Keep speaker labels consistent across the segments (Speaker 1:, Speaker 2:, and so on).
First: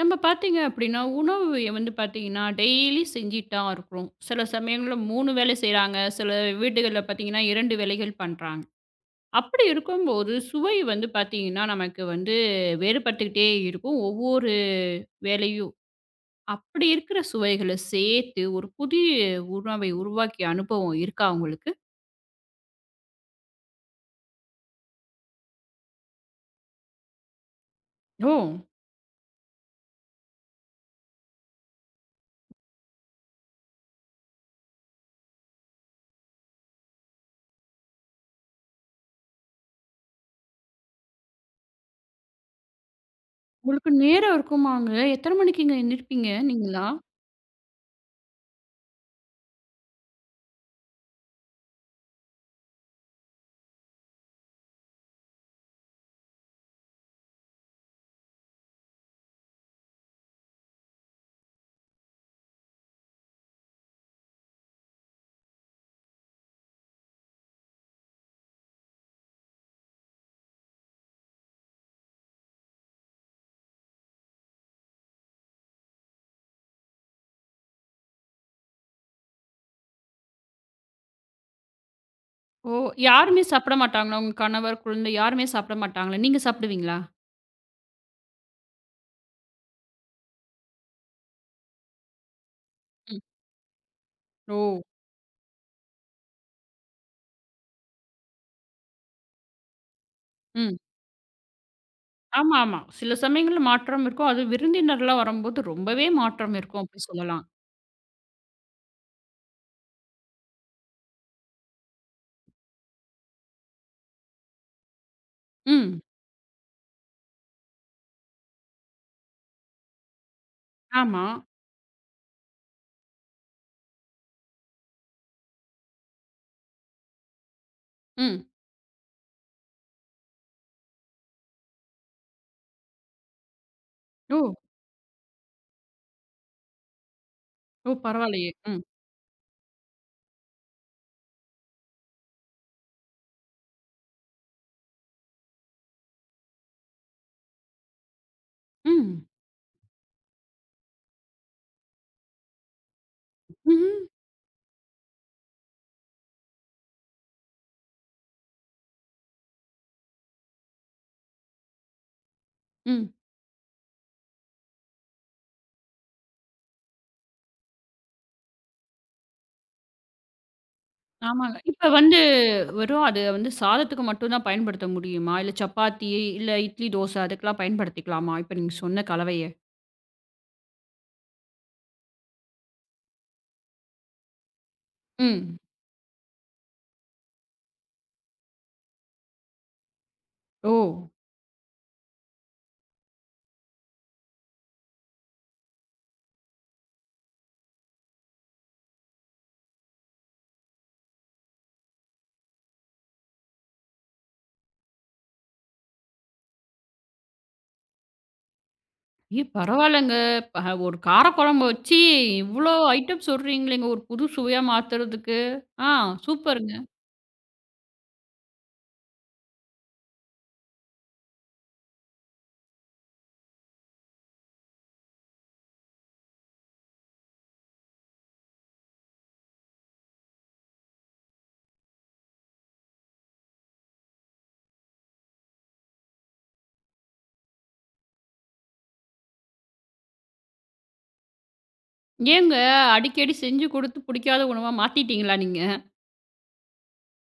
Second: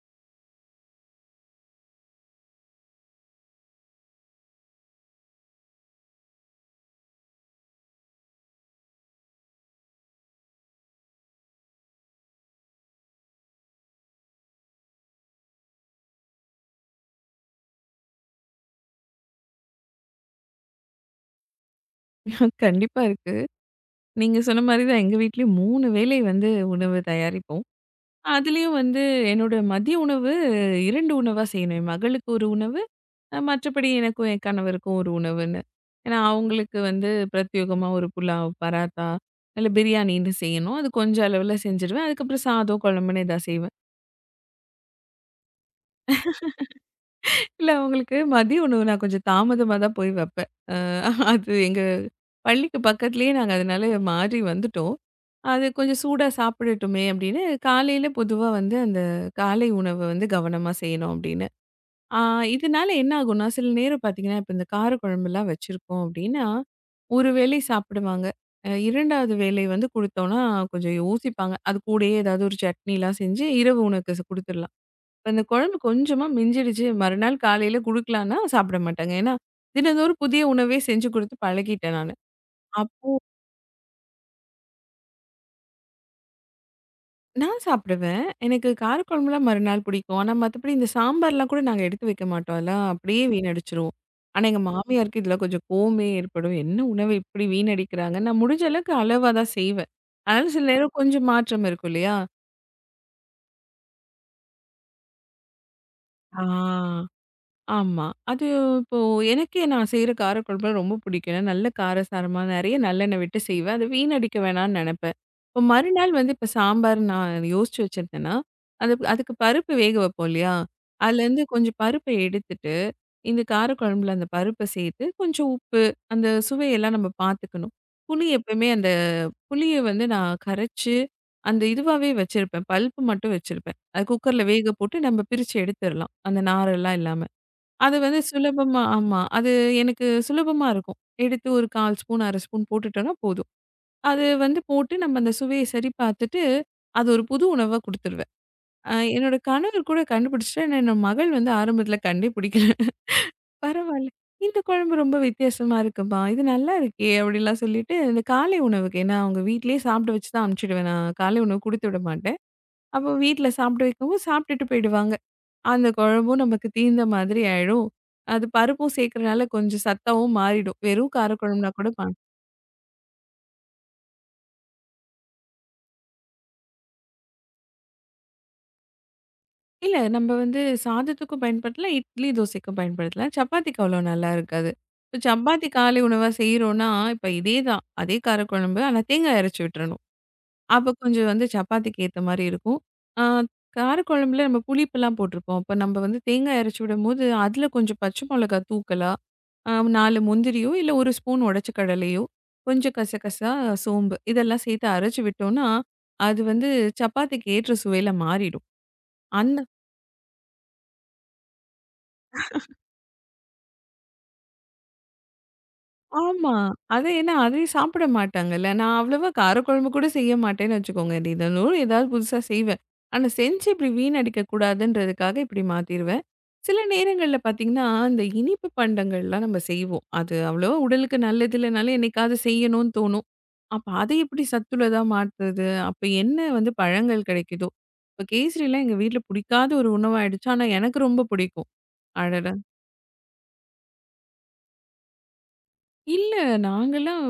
Speaker 1: நம்ம பார்த்தீங்க அப்படின்னா, உணவு வந்து பார்த்தீங்கன்னா, டெய்லி செஞ்சுட்டு தான் இருக்கிறோம். சில சமயங்கள்ல 3 வேளை செய்றாங்க. சில வீடுகள்ல பார்த்தீங்கன்னா, 2 வேளைகள் பண்றாங்க. அப்படி இருக்கும்போது, சுவை வந்து பார்த்தீங்கன்னா, நமக்கு வந்து வேறுபட்டுக்கிட்டே இருக்கும். ஒவ்வொரு வேளையும். அப்படி இருக்கிற சுவைகள சேர்த்து, ஒரு புதிய உணவை உருவாக்கிய அனுபவம் இருக்கா உங்களுக்கு?
Speaker 2: கண்டிப்பா இருக்கு. நீங்க சொன்ன மாரி தான் எங்க வீட்லயும் 3 வேளை வந்து உணவு தயாரிப்போம்.
Speaker 1: ஓ!
Speaker 2: அதுலயும் வந்து என்னோட மதிய உணவு 2 உணவா செய்யணும். என் மகளுக்கு ஒரு உணவு, மற்றபடி எனக்கும் என் கணவருக்கும் ஒரு உணவுன்னு. ஏன்னா, அவங்களுக்கு வந்து பிரத்யேகமா ஒரு புலாவ், பராத்தா, இல்ல பிரியாணின்னு செய்யணும். அது கொஞ்சம் அளவுல செஞ்சுருவேன். அதுக்கப்புறம் சாதம், குழம்புன்னு எதா செய்வேன்.
Speaker 1: உங்களுக்கு நேரம் இருக்குமாங்க? எத்தன மணிக்குங்க எந்திரிப்பீங்க நீங்கலாம்?
Speaker 2: இல்ல அவங்களுக்கு மதிய உணவு நான் கொஞ்சம் தாமதமா தான் போய் வைப்பேன். அது எங்க பள்ளிக்கு பக்கத்துலயே நாங்க அதனால மாறி வந்துட்டோம். அது கொஞ்சம் சூடா சாப்பிடட்டுமே அப்படின்னு, காலையில பொதுவா வந்து அந்த காலை உணவு வந்து கவனமா செய்யணும் அப்படின்னு. ஆ இதனால என்ன ஆகும்னா, சில நேரம் பார்த்தீங்கன்னா, இப்ப இந்த காரக்குழம்புலாம் வச்சிருக்கோம் அப்படின்னா, ஒரு வேளை சாப்பிடுவாங்க. 2வது வேளை வந்து குடுத்தோம்னா கொஞ்சம் யோசிப்பாங்க. அது கூடயே ஏதாவது ஒரு சட்னிலாம் செஞ்சு இரவு உணவுக்கு குடுத்துடலாம். இப்ப இந்த குழம்பு கொஞ்சமா மிஞ்சிடுச்சு மறுநாள் காலையில குடுக்கலான்னா சாப்பிட மாட்டாங்க. ஏன்னா, தினந்தோறும் புதிய உணவே செஞ்சு குடுத்து பழகிட்டேன் நானு.
Speaker 1: ஓ!
Speaker 2: அப்போ
Speaker 1: யாருமே சாப்பிட மாட்டாங்களா? உங்க கணவர், குழந்தை யாருமே சாப்பிட மாட்டாங்களா? நீங்க சாப்பிடுவீங்களா?
Speaker 2: நான் சாப்பிடுவேன். எனக்கு காரக்குழம்புலாம் மறுநாள் பிடிக்கும். ஆனா மத்தபடி இந்த சாம்பார்லாம் கூட நாங்க எடுத்து வைக்க மாட்டோம். அதெல்லாம் அப்படியே வீணடிச்சுருவோம். ஆனா
Speaker 1: ஓ!
Speaker 2: எங்க மாமியாருக்கு இதில கொஞ்சம் கோவமே ஏற்படும். என்ன உணவு இப்படி வீணடிக்கிறாங்க? நான் முடிஞ்ச அளவுக்கு அளவா தான் செய்வேன். அதனால சில
Speaker 1: ம்.
Speaker 2: நேரம் கொஞ்சம் மாற்றம் இருக்கும் இல்லையா?
Speaker 1: ஆமா, ஆமா. சில சமயங்கள்ல மாற்றம் இருக்கும். அதுவும் விருந்தினர்லாம் வரும்போது ரொம்பவே
Speaker 2: ஆ.
Speaker 1: மாற்றம் இருக்கும் அப்படி சொல்லலாம்.
Speaker 2: ஆமா. அது இப்போ எனக்கே நான் செய்ற காரக்குழம்புலாம் ரொம்ப பிடிக்கும். ஏன்னா நல்ல காரசாரமா நெறைய நல்லெண்ணெய் விட்டு செய்வேன். அது வீணடிக்க வேணான்னு நெனைப்பேன். இப்போ
Speaker 1: ம்.
Speaker 2: மறுநாள் வந்து இப்போ சாம்பார் நான் யோசிச்சு வச்சிருந்தேன்னா, அதுக்கு பருப்பு வேக வைப்போம் இல்லையா?
Speaker 1: ஆமா.
Speaker 2: அதுலேருந்து கொஞ்சம் பருப்ப எடுத்துட்டு, இந்த காரக்குழம்புல அந்த பருப்ப சேர்த்து, கொஞ்சம் உப்பு, அந்த சுவையெல்லாம் நம்ம பார்த்துக்கணும். புளி
Speaker 1: ம்.
Speaker 2: எப்பயுமே அந்த புளிய வந்து நான் கரைச்சு, அந்த இதுவாவே வச்சிருப்பேன். பல்ப்பு மட்டும் வச்சிருப்பேன். அது
Speaker 1: ஓ!
Speaker 2: குக்கர்ல வேக போட்டு நம்ம பிரிச்சு எடுத்துறலாம். அந்த நாரெல்லாம் இல்லாம.
Speaker 1: ஓ!
Speaker 2: அது வந்து
Speaker 1: பரவாயில்லையே!
Speaker 2: சுலபமா
Speaker 1: ம்.
Speaker 2: ஆமா. அது எனக்கு சுலபமா இருக்கும். எடுத்து ஒரு 1/4 ஸ்பூன், 1/2 ஸ்பூன் போட்டுட்டோம்னா போதும். அது வந்து போட்டு நம்ம அந்த சுவைய சரி பார்த்துட்டு, அது ஒரு புது உணவா குடுத்துருவேன்.
Speaker 1: ம்.
Speaker 2: என்னோட கணவர் கூட கண்டுபிடிச்சுட்டாரு. ஆனா என்னோட மகள் வந்து ஆரம்பத்தில கண்டே பிடிக்கல.
Speaker 1: ம்ஹ்ம்.
Speaker 2: பரவால்ல. இந்த குழம்பு ரொம்ப வித்தியாசமா இருக்கும்மா. இது நல்லா இருக்கே! அப்படிலாம் சொல்லிட்டு, இந்த காலை உணவுக்கு ஏன்னா அவங்க வீட்லயே சாப்பிட வச்சு தான் அனுப்பிச்சுடுவேன். நான் காலை உணவு குடுத்து விட மாட்டேன்.
Speaker 1: ம்.
Speaker 2: அப்போ வீட்ல சாப்பிட வைக்கவும் சாப்பிட்டுட்டு போயிடுவாங்க. அந்த குழம்பும் நமக்கு தீந்த மாதிரி ஆயிடும். அது பருப்பும் சேர்க்கிறனால கொஞ்சம் சத்தாவும் மாறிடும். வெறும்
Speaker 1: ஆமாங்க.
Speaker 2: காரக்குழம்புனா கூட
Speaker 1: இப்ப
Speaker 2: ப
Speaker 1: வந்து வெறும் அது வந்து சாதத்துக்கு மட்டும் தான் பயன்படுத்த முடியுமா? இல்ல சப்பாத்தி, இல்ல இட்லி, தோசை அதுக்கெல்லாம் பயன்படுத்திக்கலாமா? இப்ப நீங்க சொன்ன கலவைய?
Speaker 2: இல்ல நம்ம வந்து சாதத்துக்கும் பயன்படுத்தலாம், இட்லி, தோசைக்கும் பயன்படுத்தலாம். சப்பாத்திக்கு அவ்வளோ நல்லா இருக்காது. இப்ப
Speaker 1: ம்.
Speaker 2: சப்பாத்தி காலை உணவா செய்றோம்னா, இதே தான். அதே காரக்குழம்பு ஆனா தேங்காய் அரைச்சு விட்டுறணும்.
Speaker 1: ஓ!
Speaker 2: அப்ப கொஞ்சம் வந்து சப்பாத்திக்கு ஏத்த மாரி இருக்கும். ஆ காரக்குழம்புல நம்ம புளிப்புலாம் போட்டிருப்போம். அப்ப நம்ம வந்து தேங்காய் அரைச்சு விடும்போது, அதுல கொஞ்சம் பச்சை மிளகாய் தூக்கலா, அ 4 முந்திரியோ, இல்ல 1 ஸ்பூன் உடைச்ச கடலையோ, கொஞ்சம் கசகசா, சோம்பு இதெல்லாம் சேர்த்து அரைச்சு விட்டோம்னா, அது வந்து சப்பாத்திக்கு ஏற்ற சுவையில மாறிடும்.
Speaker 1: ஏ
Speaker 2: அந்த
Speaker 1: பரவாயில்லங்க. ப ஒரு காரக்குழம்பு வச்சு இவ்ளோ ஐட்டம் சொல்றீங்களேங்க, ஒரு புது சுவையா மாத்துறதுக்கு. ஆ
Speaker 2: ஆமா.
Speaker 1: சூப்பருங்க.
Speaker 2: அது ஏன்னா அதே சாப்பிட மாட்டாங்கல்ல. நான் அவ்வளவா காரக்குழம்பு கூட செய்ய மாட்டேன்னு வச்சுக்கோங்க. தினந்தோறும் ஏதாவது புதுசா செய்வேன். ஆனா செஞ்சு இப்படி வீணடிக்க கூடாதுன்றதுக்காக இப்படி மாத்திருவேன். சில நேரங்கள்ல பார்த்தீங்கன்னா, இந்த இனிப்பு பண்டங்கள்லாம் நம்ம செய்வோம். அது அவ்வளவா உடலுக்கு நல்லது இல்லனாலும் என்னைக்காவது செய்யணும்னு தோணும். அப்ப அதை எப்படி சத்துள்ளதா மாத்துறது? அப்ப என்ன வந்து பழங்கள் கிடைக்குதோ? இப்ப கேசரிலாம் எங்க வீட்ல பிடிக்காத ஒரு உணவாயிடுச்சு. ஆனா எனக்கு ரொம்ப பிடிக்கும். அடடா!
Speaker 1: ஏங்க அடிக்கடி செஞ்சு குடுத்து புடிக்காத உணவா மாத்திட்டீங்களா நீங்க?
Speaker 2: இல்ல. நாங்கலாம்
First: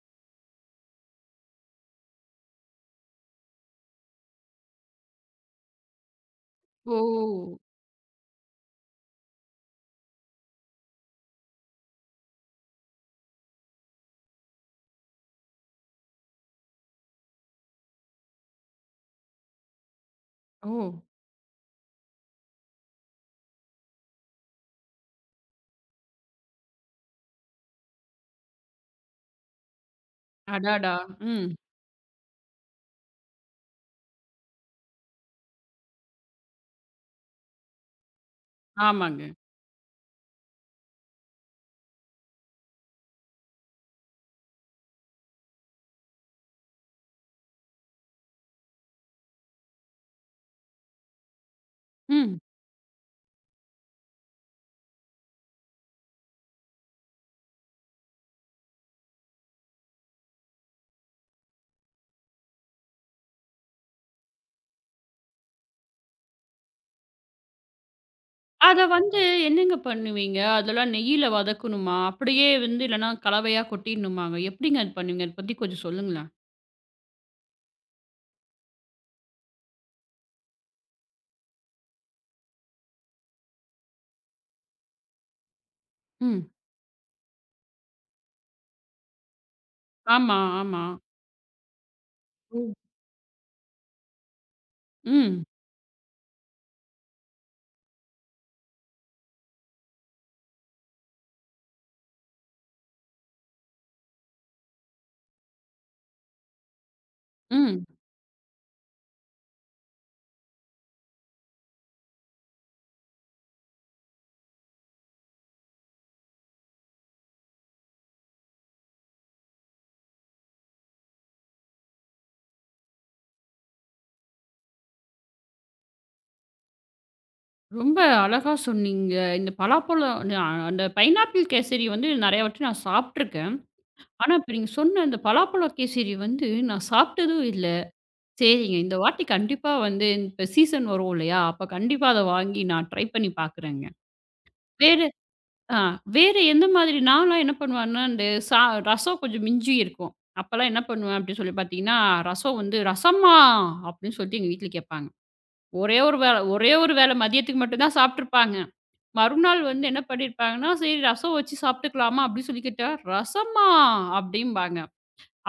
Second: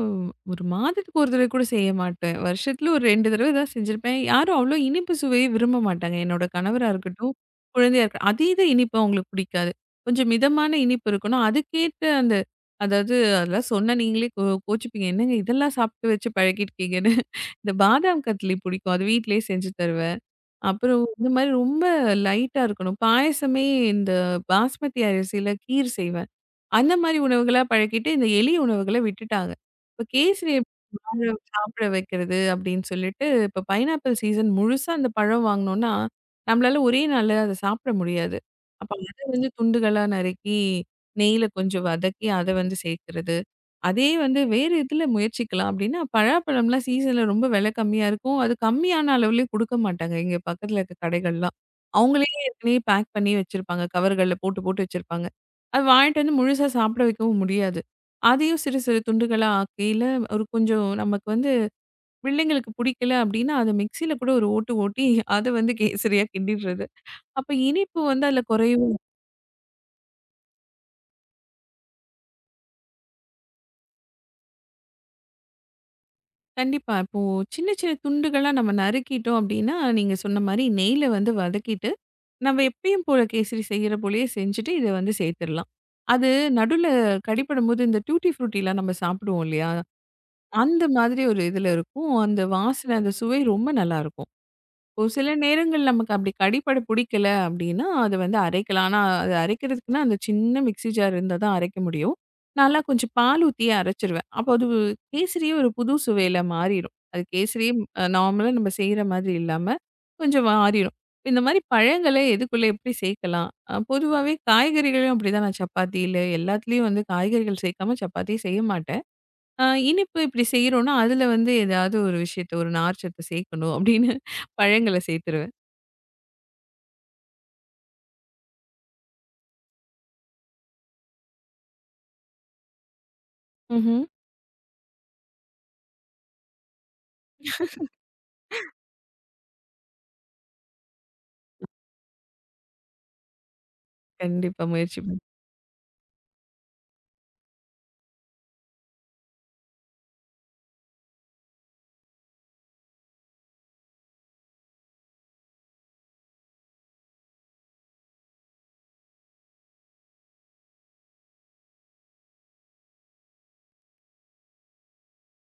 Speaker 2: ஒரு மாதத்துக்கு ஒரு தடவ கூட செய்ய மாட்டேன். வருஷத்துல ஒரு 2 தடவ தான் செஞ்சிருப்பேன். யாரும் அவ்ளோ இனிப்பு சுவையை விரும்ப மாட்டாங்க. என்னோட கணவரா இருக்கட்டும்,
Speaker 1: ஓ!
Speaker 2: குழந்தையா இருக்கட்டும். அதீத இனிப்பு அவங்களுக்கு பிடிக்காது. கொஞ்சம் மிதமான இனிப்பு இருக்கணும். அதுக்கேத்த அந்த அதாவது அதெல்லாம் சொன்னா நீங்களே கோச்சுப்பீங்க. என்னங்க இதெல்லாம் சாப்ட்டு வச்சு பழகியிருக்கீங்கன்னு. இந்த பாதாம் கத்லி பிடிக்கும். அது வீட்லயே செஞ்சு தருவேன்.
Speaker 1: ஓ!
Speaker 2: அப்புறம் இந்த மாரி ரொம்ப லைட்டா இருக்கணும். பாயசமே இந்த பாஸ்மதி அரிசியில கீர் செய்வேன். அந்த மாரி உணவுகளா பழக்கிட்டு, இந்த எளிய உணவுகள விட்டுட்டாங்க. இப்ப கேசரி எப்படி
Speaker 1: அடாடா!
Speaker 2: வாழ
Speaker 1: ம்.
Speaker 2: சாப்பிட வைக்கிறது அப்படின்னு சொல்லிட்டு, இப்ப பைனாப்பிள் சீசன் முழுசா அந்த பழம் வாங்குனோம்னா, நம்மளால ஒரே நாள்ல அத சாப்பிட முடியாது. அப்ப அத
Speaker 1: ஆமாங்க.
Speaker 2: வந்து துண்டுகளா நறுக்கி, நெய்யில கொஞ்சம் வதக்கி அத வந்து சேர்க்கிறது. அதே வந்து வேறு இதுல முயற்சிக்கலாம் அப்படின்னா, பலாப்பழம்லாம் சீசன்ல ரொம்ப விலை கம்மியா இருக்கும். அது கம்மியான அளவுலயே குடுக்க மாட்டாங்க. இங்க பக்கத்துல இருக்க கடைகள்லாம். அவங்களே
Speaker 1: ம்.
Speaker 2: ஏற்கனவே பேக் பண்ணி வச்சிருப்பாங்க. கவர்கள்ல போட்டு போட்டு வச்சிருப்பாங்க. அது வாங்கிட்டு வந்து முழுசா சாப்பிட வைக்கவும் முடியாது. அதையும் சிறு சிறு துண்டுகளா ஆக்கையில ஒரு கொஞ்சம் நமக்கு வந்து பிள்ளைங்களுக்கு பிடிக்கல அப்படின்னா, அத மிக்ஸியில கூட ஒரு ஓட்டு ஓட்டி அத வந்து கேசரியா கிண்டிடுறது. அப்ப இனிப்பு வந்து அதில
Speaker 1: அத
Speaker 2: குறையும்.
Speaker 1: வந்து என்னங்க பண்ணுவீங்க? அதெல்லாம் நெய்யில வதக்கணுமா? அப்படியே வந்து இல்லன்னா கலவையா கொட்டிடணுமாங்க? எப்படிங்க அது பண்ணுவீங்க? அத பத்தி கொஞ்சம் சொல்லுங்களேன்.
Speaker 2: கண்டிப்பா. இப்போ சின்ன சின்ன துண்டுகளா நம்ம நறுக்கிட்டோம் அப்படின்னா, நீங்க சொன்ன மாரி நெய்யில வந்து வதக்கிட்டு, நம்ம எப்பயும் போல கேசரி செய்யற போலயே செஞ்சுட்டு இத வந்து சேர்த்துரலாம். அது
Speaker 1: ம்.
Speaker 2: நடுவுல கடிப்படும்போது இந்த டூட்டி ஃப்ரூட்டிலாம் நம்ம சாப்பிடுவோம் இல்லையா?
Speaker 1: ஆமா,
Speaker 2: அந்த
Speaker 1: ஆமா.
Speaker 2: மாதிரி ஒரு இதில இருக்கும். அந்த
Speaker 1: ஓ!
Speaker 2: வாசனை, அந்த சுவை ரொம்ப நல்லாயிருக்கும். ஒரு சில
Speaker 1: ம்.
Speaker 2: நேரங்கள் நமக்கு அப்படி கடிப்பட பிடிக்கல அப்படின்னா, அது வந்து அரைக்கலாம். ஆனா, அது அரைக்கிறதுக்குன்னா அந்த சின்ன மிக்ஸி ஜார் இருந்தா தான் அரைக்க முடியும். நான்லாம் கொஞ்சம் பால் ஊத்தியே அரைச்சுருவேன். அப்போ அது கேசரியே ஒரு புது சுவையில மாறிரும். அது கேசரியே
Speaker 1: ம்.
Speaker 2: நார்மலா நம்ம செய்ற மாதிரி இல்லாம, கொஞ்சம் மாறிரும். இந்த மாதிரி பழங்கள எதுக்குள்ள எப்படி சேர்க்கலாம்? பொதுவாவே காய்கறிகளையும் அப்படிதான் நான் சப்பாத்தியில எல்லாத்துலயும் வந்து காய்கறிகள் சேர்க்காம சப்பாத்தி செய்ய மாட்டேன். இனிப்பு இப்படி செய்றோம்னா, அதுல வந்து ஏதாவது ஒரு விஷயத்த ஒரு நார்ச்சத்து சேர்க்கணும் அப்படின்னு பழங்கள சேர்த்துருவேன்.
Speaker 1: ரொம்ப அழகா சொன்னீங்க. இந்த பலாப்பழம் அந்த பைனாப்பிள் கேசரி வந்து நெறைய வாட்டி நான் சாப்ட்டுருக்கேன்.
Speaker 2: ம்ஹ்ம்.
Speaker 1: ஆனா இப்ப நீங்க சொன்ன அந்த பலாப்பழ கேசரி வந்து நான் சாப்ட்டதும் இல்ல. சரிங்க. இந்த வாட்டி கண்டிப்பா வந்து இப்ப சீசன் வரும் இல்லையா? அப்ப கண்டிப்பா அத வாங்கி நான் ட்ரை பண்ணி பார்க்குறேங்க.
Speaker 2: கண்டிப்பா முயற்சி
Speaker 1: வேறு
Speaker 2: பண்
Speaker 1: ஆ வேற எந்த மாதிரி நான்லாம் என்ன பண்ணுவேன்னா, இந்த சா ரசம் கொஞ்சம் மிஞ்சி இருக்கும். அப்பலாம் என்ன பண்ணுவேன் அப்படின்னு சொல்லி பார்த்தீங்கன்னா, ரசம் வந்து "ரசம்மா" அப்படின்னு சொல்லிட்டு எங்க வீட்ல கேட்பாங்க. ஒரே ஒரு வேள மதியத்துக்கு மட்டும் தான் சாப்ட்டுருப்பாங்க. மறுநாள் வந்து என்ன பண்ணியிருப்பாங்கன்னா, "சரி ரசம் வச்சு சாப்ட்டுக்கலாமா?" அப்படின்னு சொல்லி கேட்டா, "ரசம்மா" அப்படிம்பாங்க.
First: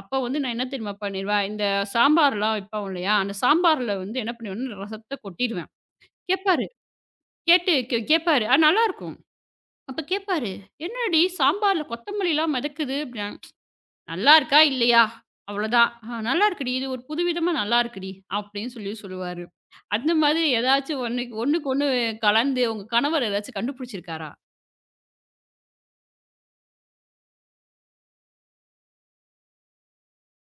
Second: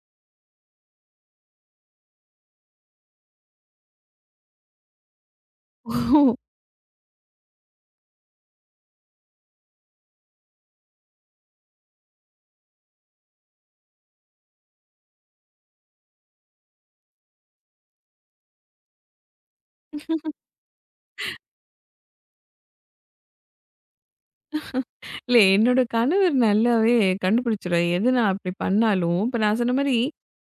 Speaker 1: அப்ப வந்து நான் என்ன தெரியுமா பண்ணிருவேன், இந்த சாம்பார்லாம் வைப்போம் இல்லையா? அந்த சாம்பார்ல வந்து என்ன பண்ணுவேன்னா, ரசத்த கொட்டிருவேன்.
Speaker 2: ஓ!
Speaker 1: கேட்பாரு. கேட்டு கேட்பாரு. ஆ நல்லாருக்கும். அப்ப கேட்பாரு, "என்னடி சாம்பார்ல கொத்தமல்லிலாம் மிதக்குது" அப்படின்னா, "நல்லா இருக்கா? இல்லையா? அவ்வளோதான். ஆ நல்லா இருக்குடி. இது ஒரு புதுவிதமா நல்லா இருக்குடி" அப்படின்னு சொல்லி சொல்லுவாரு. அந்த மாதிரி ஏதாச்சும் ஒன்னுக்கு ஒண்ணுக்கு ஒண்ணு கலந்து உங்க கணவர் ஏதாச்சும் கண்டுபிடிச்சிருக்காரா?
Speaker 2: இல்ல என்னோட கணவர் நல்லாவே கண்டுபிடிச்சுருவாரு. எது நான் அப்படி பண்ணாலும், இப்ப நான் சொன்ன மாரி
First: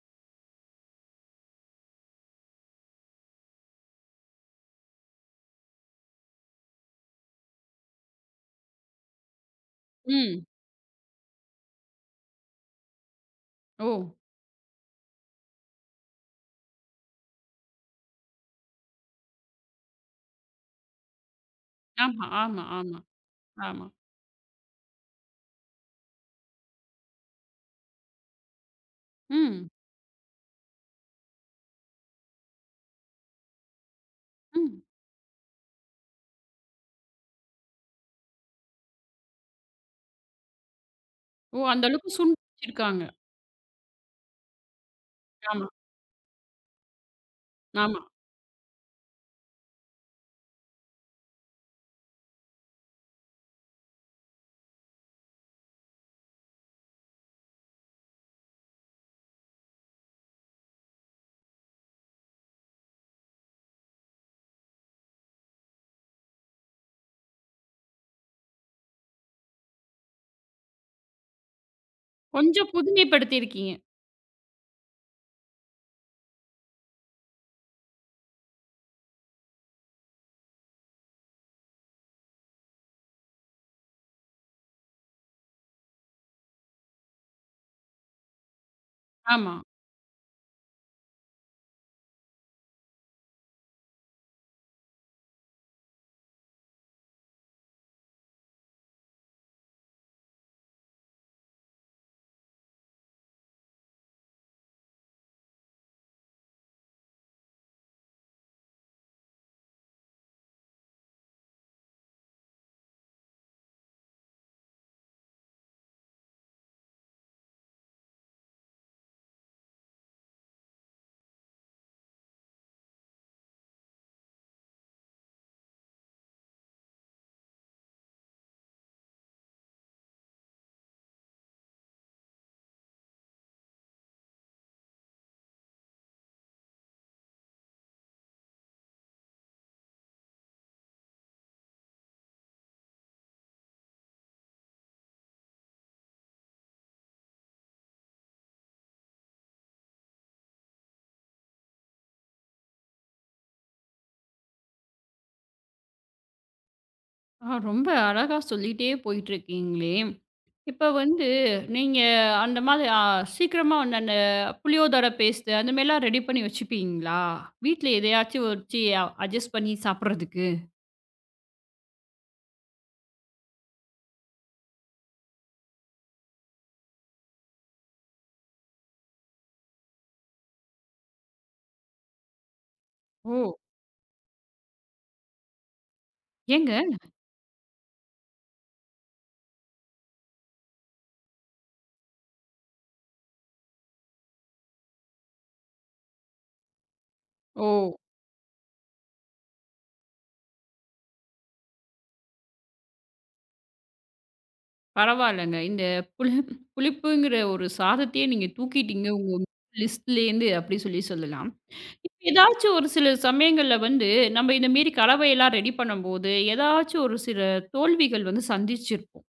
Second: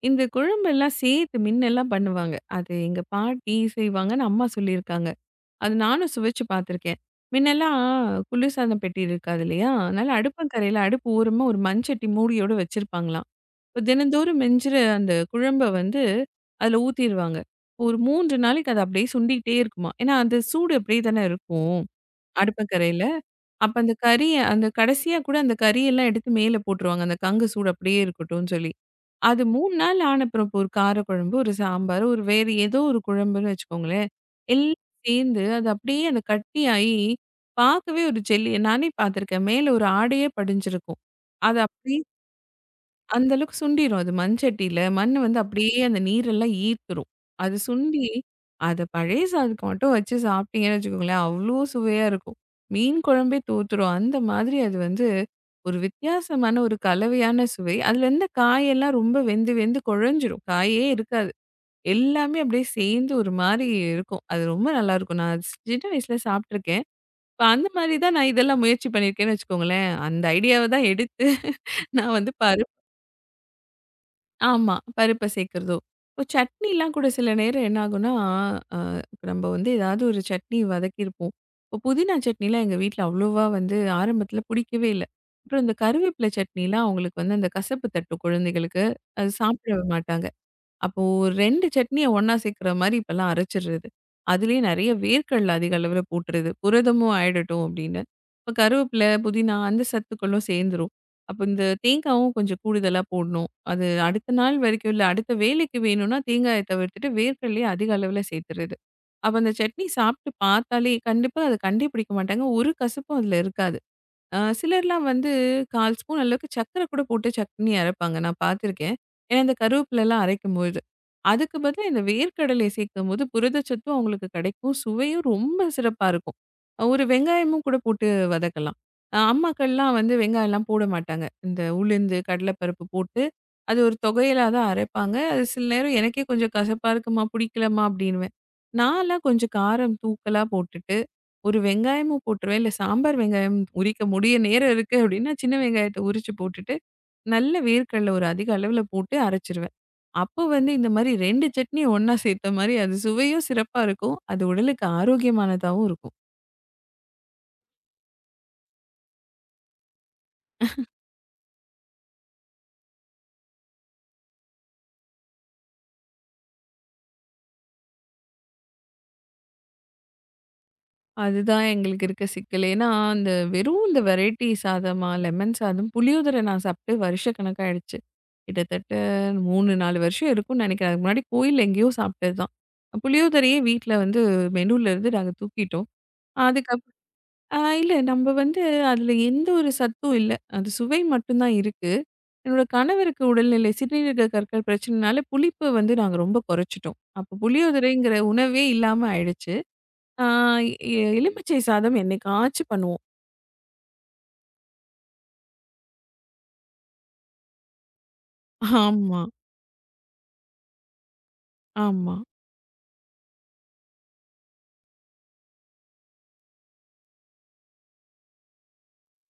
Speaker 2: இந்த குழம்பெல்லாம் சேர்த்து மின்னெல்லாம் பண்ணுவாங்க. அது எங்க பாட்டி செய்வாங்கன்னு அம்மா சொல்லியிருக்காங்க. அது நானும் சுவைச்சு பார்த்துருக்கேன். முன்னெல்லாம் குளிர்சாதன பெட்டி இருக்காது இல்லையா? அதனால
Speaker 1: ம்.
Speaker 2: அடுப்பங்கரையில அடுப்பு ஓரமா ஒரு மண்சட்டி மூடியோட வச்சிருப்பாங்களாம். இப்ப
Speaker 1: ஓ!
Speaker 2: தினந்தோறும் மிஞ்சுற அந்த குழம்ப வந்து அதில ஊத்திருவாங்க. ஒரு 3 நாளைக்கு அது அப்படியே சுண்டிக்கிட்டே இருக்குமா. ஏன்னா, அந்த சூடு அப்படியே தானே இருக்கும்.
Speaker 1: ஆமா, ஆமா, ஆமா,
Speaker 2: அடுப்பக்கரையில. அப்ப
Speaker 1: ஆமா.
Speaker 2: அந்த கறிய அந்த கடைசியா கூட அந்த கறியெல்லாம் எடுத்து மேல போட்டுருவாங்க. அந்த கங்கு சூடு அப்படியே இருக்கட்டும்னு சொல்லி. அது
Speaker 1: ம்,
Speaker 2: 3 நாள் ஆன அப்புறம் இப்போ ஒரு காரக்குழம்பு, ஒரு சாம்பார், ஒரு வேறு ஏதோ ஒரு குழம்புன்னு வச்சுக்கோங்களேன்.
Speaker 1: ம்.
Speaker 2: எல்லாம் சேர்ந்து அது அப்படியே அந்த கட்டியாயி பார்க்கவே ஒரு ஜெல்லி நானே பார்த்துருக்கேன். மேல ஒரு ஆடையே படிஞ்சிருக்கும். அது
Speaker 1: ஓ! அந்த
Speaker 2: அப்படியே
Speaker 1: அளவுக்கு சுண்டி வச்சிருக்காங்க.
Speaker 2: அந்த அளவுக்கு சுண்டிரும். அது மண்சட்டியில மண் வந்து
Speaker 1: ஆமா,
Speaker 2: அப்படியே அந்த நீரெல்லாம் ஈர்த்துரும். அது
Speaker 1: ஆமா.
Speaker 2: சுண்டி அத பழைய சாதத்துக்கு மட்டும் வச்சு சாப்பிட்டீங்கன்னு வச்சுக்கோங்களேன், அவ்ளோ சுவையா இருக்கும். மீன் குழம்பே தூத்துரும். அந்த மாதிரி அது வந்து ஒரு வித்தியாசமான ஒரு கலவையான சுவை. அதுல இருந்த காயெல்லாம் ரொம்ப வெந்து வெந்து குழஞ்சிரும். காயே இருக்காது. எல்லாமே அப்படியே சேர்ந்து ஒரு மாரி இருக்கும். அது ரொம்ப நல்லாயிருக்கும். நான் அது சின்ன வயசுல சாப்பிட்டுருக்கேன். இப்ப அந்த மாரி தான் நான் இதெல்லாம் முயற்சி பண்ணியிருக்கேன்னு வச்சுக்கோங்களேன். அந்த ஐடியாவ தான் எடுத்து நான் வந்து பரு
Speaker 1: கொஞ்சம் புதுமைப்படுத்தியிருக்கீங்க.
Speaker 2: ஆமா. பருப்ப சேர்க்கிறதோ! இப்போ சட்னிலாம் கூட சில நேரம் என்ன ஆகும்னா, அ இப்ப நம்ம வந்து ஏதாவது ஒரு சட்னி வதக்கியிருப்போம். இப்போ புதினா சட்னிலாம் எங்க வீட்ல அவ்வளோவா வந்து ஆரம்பத்தில பிடிக்கவே இல்ல. அப்புறம் இந்த கருவேப்பிலை சட்னிலாம் அவங்களுக்கு வந்து அந்த கசப்பு தட்டும் குழந்தைகளுக்கு. அது
Speaker 1: ஆமா.
Speaker 2: சாப்பிட மாட்டாங்க. அப்போ 2 சட்னிய ஒண்ணா சேர்க்கிற மாரி இப்பல்லாம் அரைச்சிடுறது. அதிலேயே நெறைய வேர்க்கடல அதிக அளவுல போட்டுறது. புரதமும் ஆயிடட்டும் அப்படின்னு. இப்ப கருவேப்பில, புதினா அந்த சத்துக்களும் சேர்ந்துரும். அப்போ இந்த தேங்காவும் கொஞ்சம் கூடுதலா போடணும். அது அடுத்த நாள் வரைக்கும் இல்ல, அடுத்த வேலைக்கு வேணும்னா தேங்காய தவிர்த்துட்டு வேர்க்கடலைய அதிக அளவுல சேர்த்துறது. அப்ப அந்த சட்னி சாப்பிட்டு பார்த்தாலே கண்டிப்பா அத கண்டே பிடிக்க மாட்டாங்க. ஒரு கசப்பும் அதில இருக்காது. சிலர்லாம் வந்து 1/4 ஸ்பூன் அளவுக்கு சர்க்கரை கூட போட்டு சட்னி அரைப்பாங்க. நான் பார்த்துருக்கேன். ஏன்னா, இந்த கருவேப்பிலலாம் அரைக்கும்போது. அதுக்கு பதிலா இந்த வேர்க்கடலை சேர்க்கும்போது புரதச்சத்தும் அவங்களுக்கு கிடைக்கும். சுவையும் ரொம்ப சிறப்பா இருக்கும். ஒரு வெங்காயமும் கூட போட்டு வதக்கலாம். அம்மாக்கள்லாம் வந்து வெங்காயம்லாம் போட மாட்டாங்க. இந்த உளுந்து, கடலைப்பருப்பு போட்டு அது ஒரு தொகையலா தான் அரைப்பாங்க. அது சில நேரம் எனக்கே கொஞ்சம் கசப்பா இருக்குமா, பிடிக்கலம்மா அப்படின்னுவேன். நான்லாம் கொஞ்சம் காரம் தூக்கலா போட்டுட்டு ஒரு வெங்காயமும் போட்டுருவேன். இல்ல சாம்பார் வெங்காயம் உரிக்க முடிய நேரம் இருக்கு அப்டின்னா, சின்ன வெங்காயத்த உரிச்சு போட்டுட்டு, நல்ல வேர்க்கடல ஒரு அதிக அளவுல போட்டு அரைச்சுருவேன். அப்போ வந்து இந்த மாரி 2 சட்னி ஒண்ணா சேர்த்த மாரி அது சுவையும் சிறப்பா இருக்கும். அது உடலுக்கு ஆரோக்கியமானதாவும் இருக்கும்.
Speaker 1: ஆ ரொம்ப அழகா சொல்லிட்டே போயிட்டுருக்கீங்களே! இப்ப வந்து நீங்க அந்த மாதிரி சீக்கிரமா வந்து அந்த புளியோதரை பேஸ்ட் அந்த மாரிலாம் ரெடி பண்ணி வச்சுப்பீங்களா? வீட்ல எதையாச்சும் வச்சு அட்ஜஸ்ட் பண்ணி சாப்பிடுறதுக்கு?
Speaker 2: அதுதான் எங்களுக்கு இருக்க சிக்கல். ஏன்னா, அந்த வெறும் இந்த வெரைட்டி சாதமா, லெமன் சாதம், புளியோதரை நான் சாப்ட்டு வருஷக்கணக்கா ஆயிடுச்சு. கிட்டத்தட்ட 3, 4 வருஷம் இருக்கும்னு நெனைக்கிறேன். அதுக்கு முன்னாடி கோயில்ல எங்கேயோ சாப்ட்டது தான்.
Speaker 1: ஓ!
Speaker 2: புளியோதரையே வீட்ல வந்து மெனுலருந்து நாங்க தூக்கிட்டோம்.
Speaker 1: ஏங்க?
Speaker 2: அதுக்கப் ஆ இல்ல நம்ம வந்து அதுல எந்த ஒரு சத்தும் இல்ல. அது சுவை மட்டும் தான் இருக்கு. என்னோட கணவருக்கு உடல்நிலை சிறுநீரக கற்கள் பிரச்சனைனால புளிப்பு வந்து நாங்க ரொம்ப குறைச்சுட்டோம். அப்ப
Speaker 1: ஓ!
Speaker 2: புளியோதரைங்கிற உணவே இல்லாம ஆயிடுச்சு. ஆ எலுமிச்சை சாதம் என்னைக்காச்சும் பண்ணுவோம்.
Speaker 1: பரவால்லங்க. இந்த புளி புளிப்புங்கிற ஒரு சாதத்தையே நீங்க தூக்கிட்டீங்க
Speaker 2: ஆமா,
Speaker 1: உங்க லிஸ்ட்லேருந்து அப்டி சொல்லி சொல்லலாம். இப்ப
Speaker 2: ஆமா.
Speaker 1: ஏதாச்சும் ஒரு சில சமயங்கள்ல வந்து, நம்ம இந்த மேரி கலவையெல்லாம் ரெடி பண்ணும்போது, ஏதாச்சும் ஒரு சில தோல்விகள் வந்து சந்திச்சிருப்போம்.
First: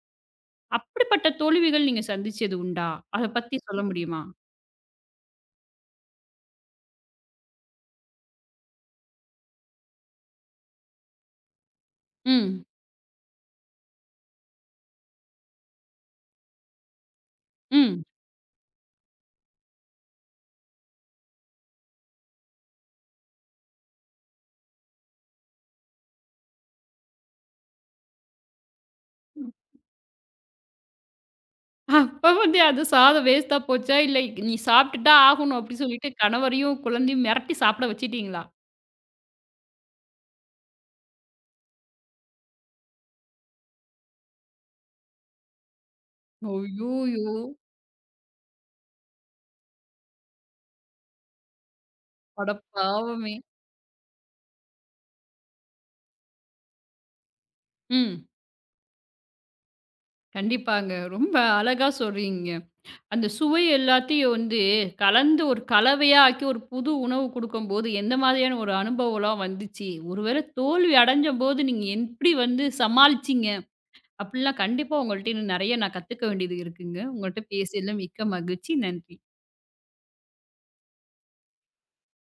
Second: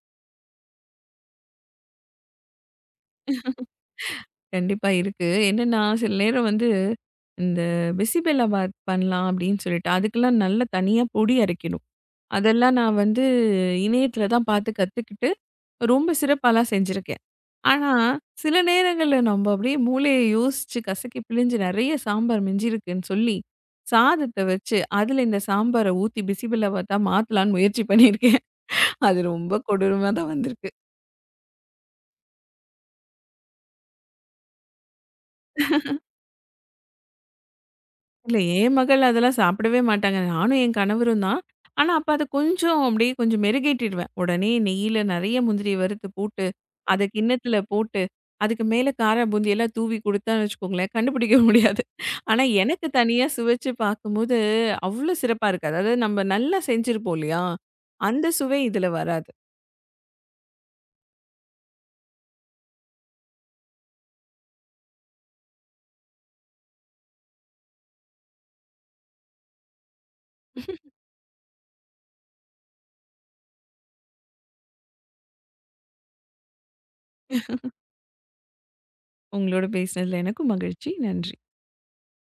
Speaker 1: அப்படிப்பட்ட தோல்விகள் நீங்க சந்திச்சது உண்டா? அத பத்தி சொல்ல முடியுமா?
Speaker 2: கண்டிப்பா இருக்கு. என்னன்னா சில நேரம் வந்து இந்த பிசிபெல்லா பாத் பண்ணலாம் அப்படின்னு சொல்லிட்டு, அதுக்கெல்லாம் நல்லா தனியா பொடி அரைக்கணும்.
Speaker 1: ம்.
Speaker 2: அதெல்லாம் நான் வந்து இணையத்துல தான் பார்த்து கத்துக்கிட்டு, ரொம்ப சிறப்பாலாம் செஞ்சிருக்கேன். ஆனா,
Speaker 1: ம்.
Speaker 2: சில நேரங்கள்ல நம்ம அப்படியே மூளைய யோசிச்சு, கசக்கி பிழிஞ்சு நெறைய சாம்பார் மிஞ்சிருக்குன்னு சொல்லி, சாதத்த வச்சு அதுல இந்த சாம்பார ஊத்தி பிசிபெல்லா பார்த்தா மாத்தலான்னு முயற்சி பண்ணியிருக்கேன். அது ரொம்ப கொடூரமா தான் வந்திருக்கு.
Speaker 1: அப்ப வந்து அது சாதம் வேஸ்ட்டா போச்சா? இல்ல நீ சாப்பிட்டு தான் ஆகணும் அப்படி சொல்லிட்டு கணவரையும், குழந்தையும் மிரட்டி சாப்பிட
Speaker 2: இல்ல
Speaker 1: வச்சுட்டீங்களா?
Speaker 2: என் மகள் அதெல்லாம் சாப்பிடவே மாட்டாங்க. நானும் என் கணவரும் தான். ஆனா, அப்ப அத கொஞ்சம் அப்படியே கொஞ்சம் மெருகேட்டிடுவேன். உடனே நெய்யில நெறைய முந்திரிய வறுத்து போட்டு, அத
Speaker 1: ஐய்யயோ!
Speaker 2: கிண்ணத்துல போட்டு, அதுக்கு மேல கார பூந்தியெல்லாம் தூவி குடுத்தான்னு வச்சுக்கோங்களேன், கண்டுபிடிக்க முடியாது. ஆனா,
Speaker 1: அட
Speaker 2: எனக்கு தனியா
Speaker 1: பாவமே!
Speaker 2: சுவைச்சு பார்க்கும்போது அவ்ளோ சிறப்பா இருக்காது. அதாவது நம்ம நல்லா செஞ்சிருப்போம் இல்லையா?
Speaker 1: ம்.
Speaker 2: அந்த சுவை இதுல வராது.
Speaker 1: கண்டிப்பாங்க. ரொம்ப அழகா சொல்றீங்க. அந்த சுவை எல்லாத்தையும் வந்து கலந்து ஒரு கலவையா ஆக்கி ஒரு புது உணவு குடுக்கும்போது, எந்த மாதிரியான ஒரு அனுபவம்லாம் வந்துச்சு? ஒருவேளை தோல்வி அடைஞ்சபோது நீங்க எப்படி வந்து சமாளிச்சீங்க? அப்படிலாம் கண்டிப்பா உங்கள்ட்ட இன்னும் நெறைய நான் கத்துக்க வேண்டியது இருக்குங்க. உங்கள்ட்ட பேசியதில மிக்க மகிழ்ச்சி. நன்றி.
Speaker 2: உங்களோட பேசினதுல எனக்கும் மகிழ்ச்சி. நன்றி.